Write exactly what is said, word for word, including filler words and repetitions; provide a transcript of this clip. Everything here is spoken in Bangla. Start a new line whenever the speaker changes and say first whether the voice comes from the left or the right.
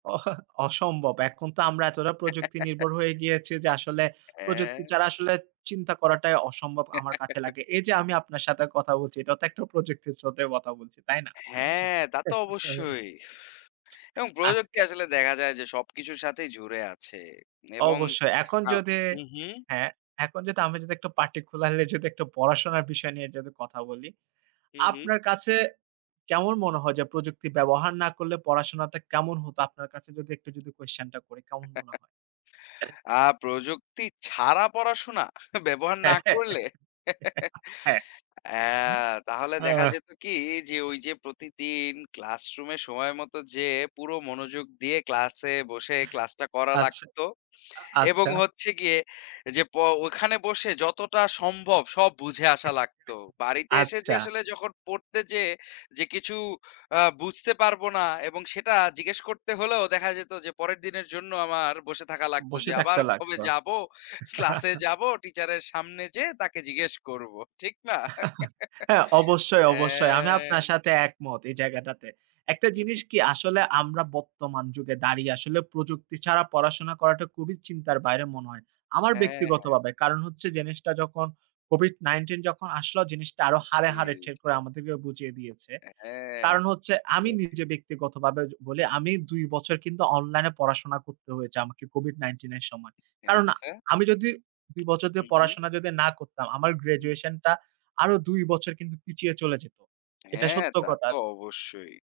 right: অসম্ভব। এখন তো আমরা এতটা প্রযুক্তিনির্ভর হয়ে গিয়েছি যে, আসলে প্রযুক্তি
left: হ্যাঁ।
right: ছাড়া আসলে চিন্তা করাটাই অসম্ভব আমার কাছে লাগে। এই যে আমি আপনার সাথে কথা বলছি এটাও তো একটা প্রযুক্তির স্রোতে কথা বলছি, তাই না?
left: হ্যাঁ, তা তো অবশ্যই। এবং প্রযুক্তি
right: আজকে
left: আসলে দেখা যায় যে সব কিছুর সাথেই জুড়ে আছে এবং
right: অবশ্যই এখন
left: আ
right: যদি,
left: উম হুম।
right: হ্যাঁ, এখন যদি আমি যদি একটা party খুলাইলে যদি একটু পড়াশোনার বিষয় নিয়ে যদি কথা বলি,
left: হুম, হুম।
right: আপনার কাছে কেমন মনে হয় যে, প্রযুক্তি ব্যবহার না করলে পড়াশোনাটা কেমন হতো? আপনার কাছে যদি একটু যদি question টা করি, কেমন মনে হয়?
left: আ প্রযুক্তি ছাড়া পড়াশোনা? ব্যবহার না করলে?
right: হ্যাঁ,
left: হ্যাঁ, তাহলে দেখা
right: ওহ!
left: যেত কি যে, ওই যে প্রতিদিন class room-এ সময়মতো যেয়ে পুরো মনোযোগ দিয়ে class-এ বসে class-টা করা লাগত
right: আচ্ছা, আ
left: এবং
right: আচ্ছা।
left: হচ্ছে গিয়ে যে, প ওখানে বসে যতটা সম্ভব সব বুঝে আসা লাগত। বাড়িতে এসে যে
right: আচ্ছা।
left: আসলে যখন পড়তে যেয়ে যে, কিছু বুঝতে আ পারব না এবং সেটা জিজ্ঞেস করতে হলেও দেখা যেত যে পরের দিনের জন্য আমার বসে থাকা লাগত
right: বসে
left: যে, আবার
right: থাকতে লাগত।
left: কবে যাব? class-এ যাব, teacher-এর সামনে যেয়ে তাকে জিজ্ঞেস করব ঠিক না?
right: হ্যাঁ, অবশ্যই, অবশ্যই আমি আপনার
left: অ্যা।
right: সাথে একমত এই জায়গাটাতে। একটা জিনিস কি আসলে আমরা বর্তমান যুগে দাঁড়িয়ে আসলে প্রযুক্তি ছাড়া পড়াশোনা করাটা খুবই চিন্তার বাইরে মনে হয়, আমার
left: হ্যাঁ, হ্যাঁ।
right: ব্যক্তিগতভাবে। কারণ হচ্ছে জিনিসটা যখন COVID-19 যখন আসলো জিনিসটা আরও হাড়ে,
left: জি,
right: হাড়ে ঠিক
left: জি।
right: করে আমাদেরকে বুঝিয়ে দিয়েছে।
left: হ্যাঁ।
right: কারণ হচ্ছে আমি
left: [unintelligible]
right: নিজে ব্যক্তিগতভাবে বলি, আমি দুই বছর কিন্তু অনলাইনে পড়াশোনা করতে হয়েছে আমাকে COVID-19 এর সময়। কারণ
left: আচ্ছা?
right: আমি যদি দুই বছর ধরে
left: হুম, হুম।
right: পড়াশোনা যদি না করতাম, আমার
left: হুম।
right: graduation টা আরও দুই বছর কিন্তু পিছিয়ে চলে যেত। এটা
left: হ্যাঁ,
right: সত্য
left: তা
right: কথা।
left: তো অবশ্যই।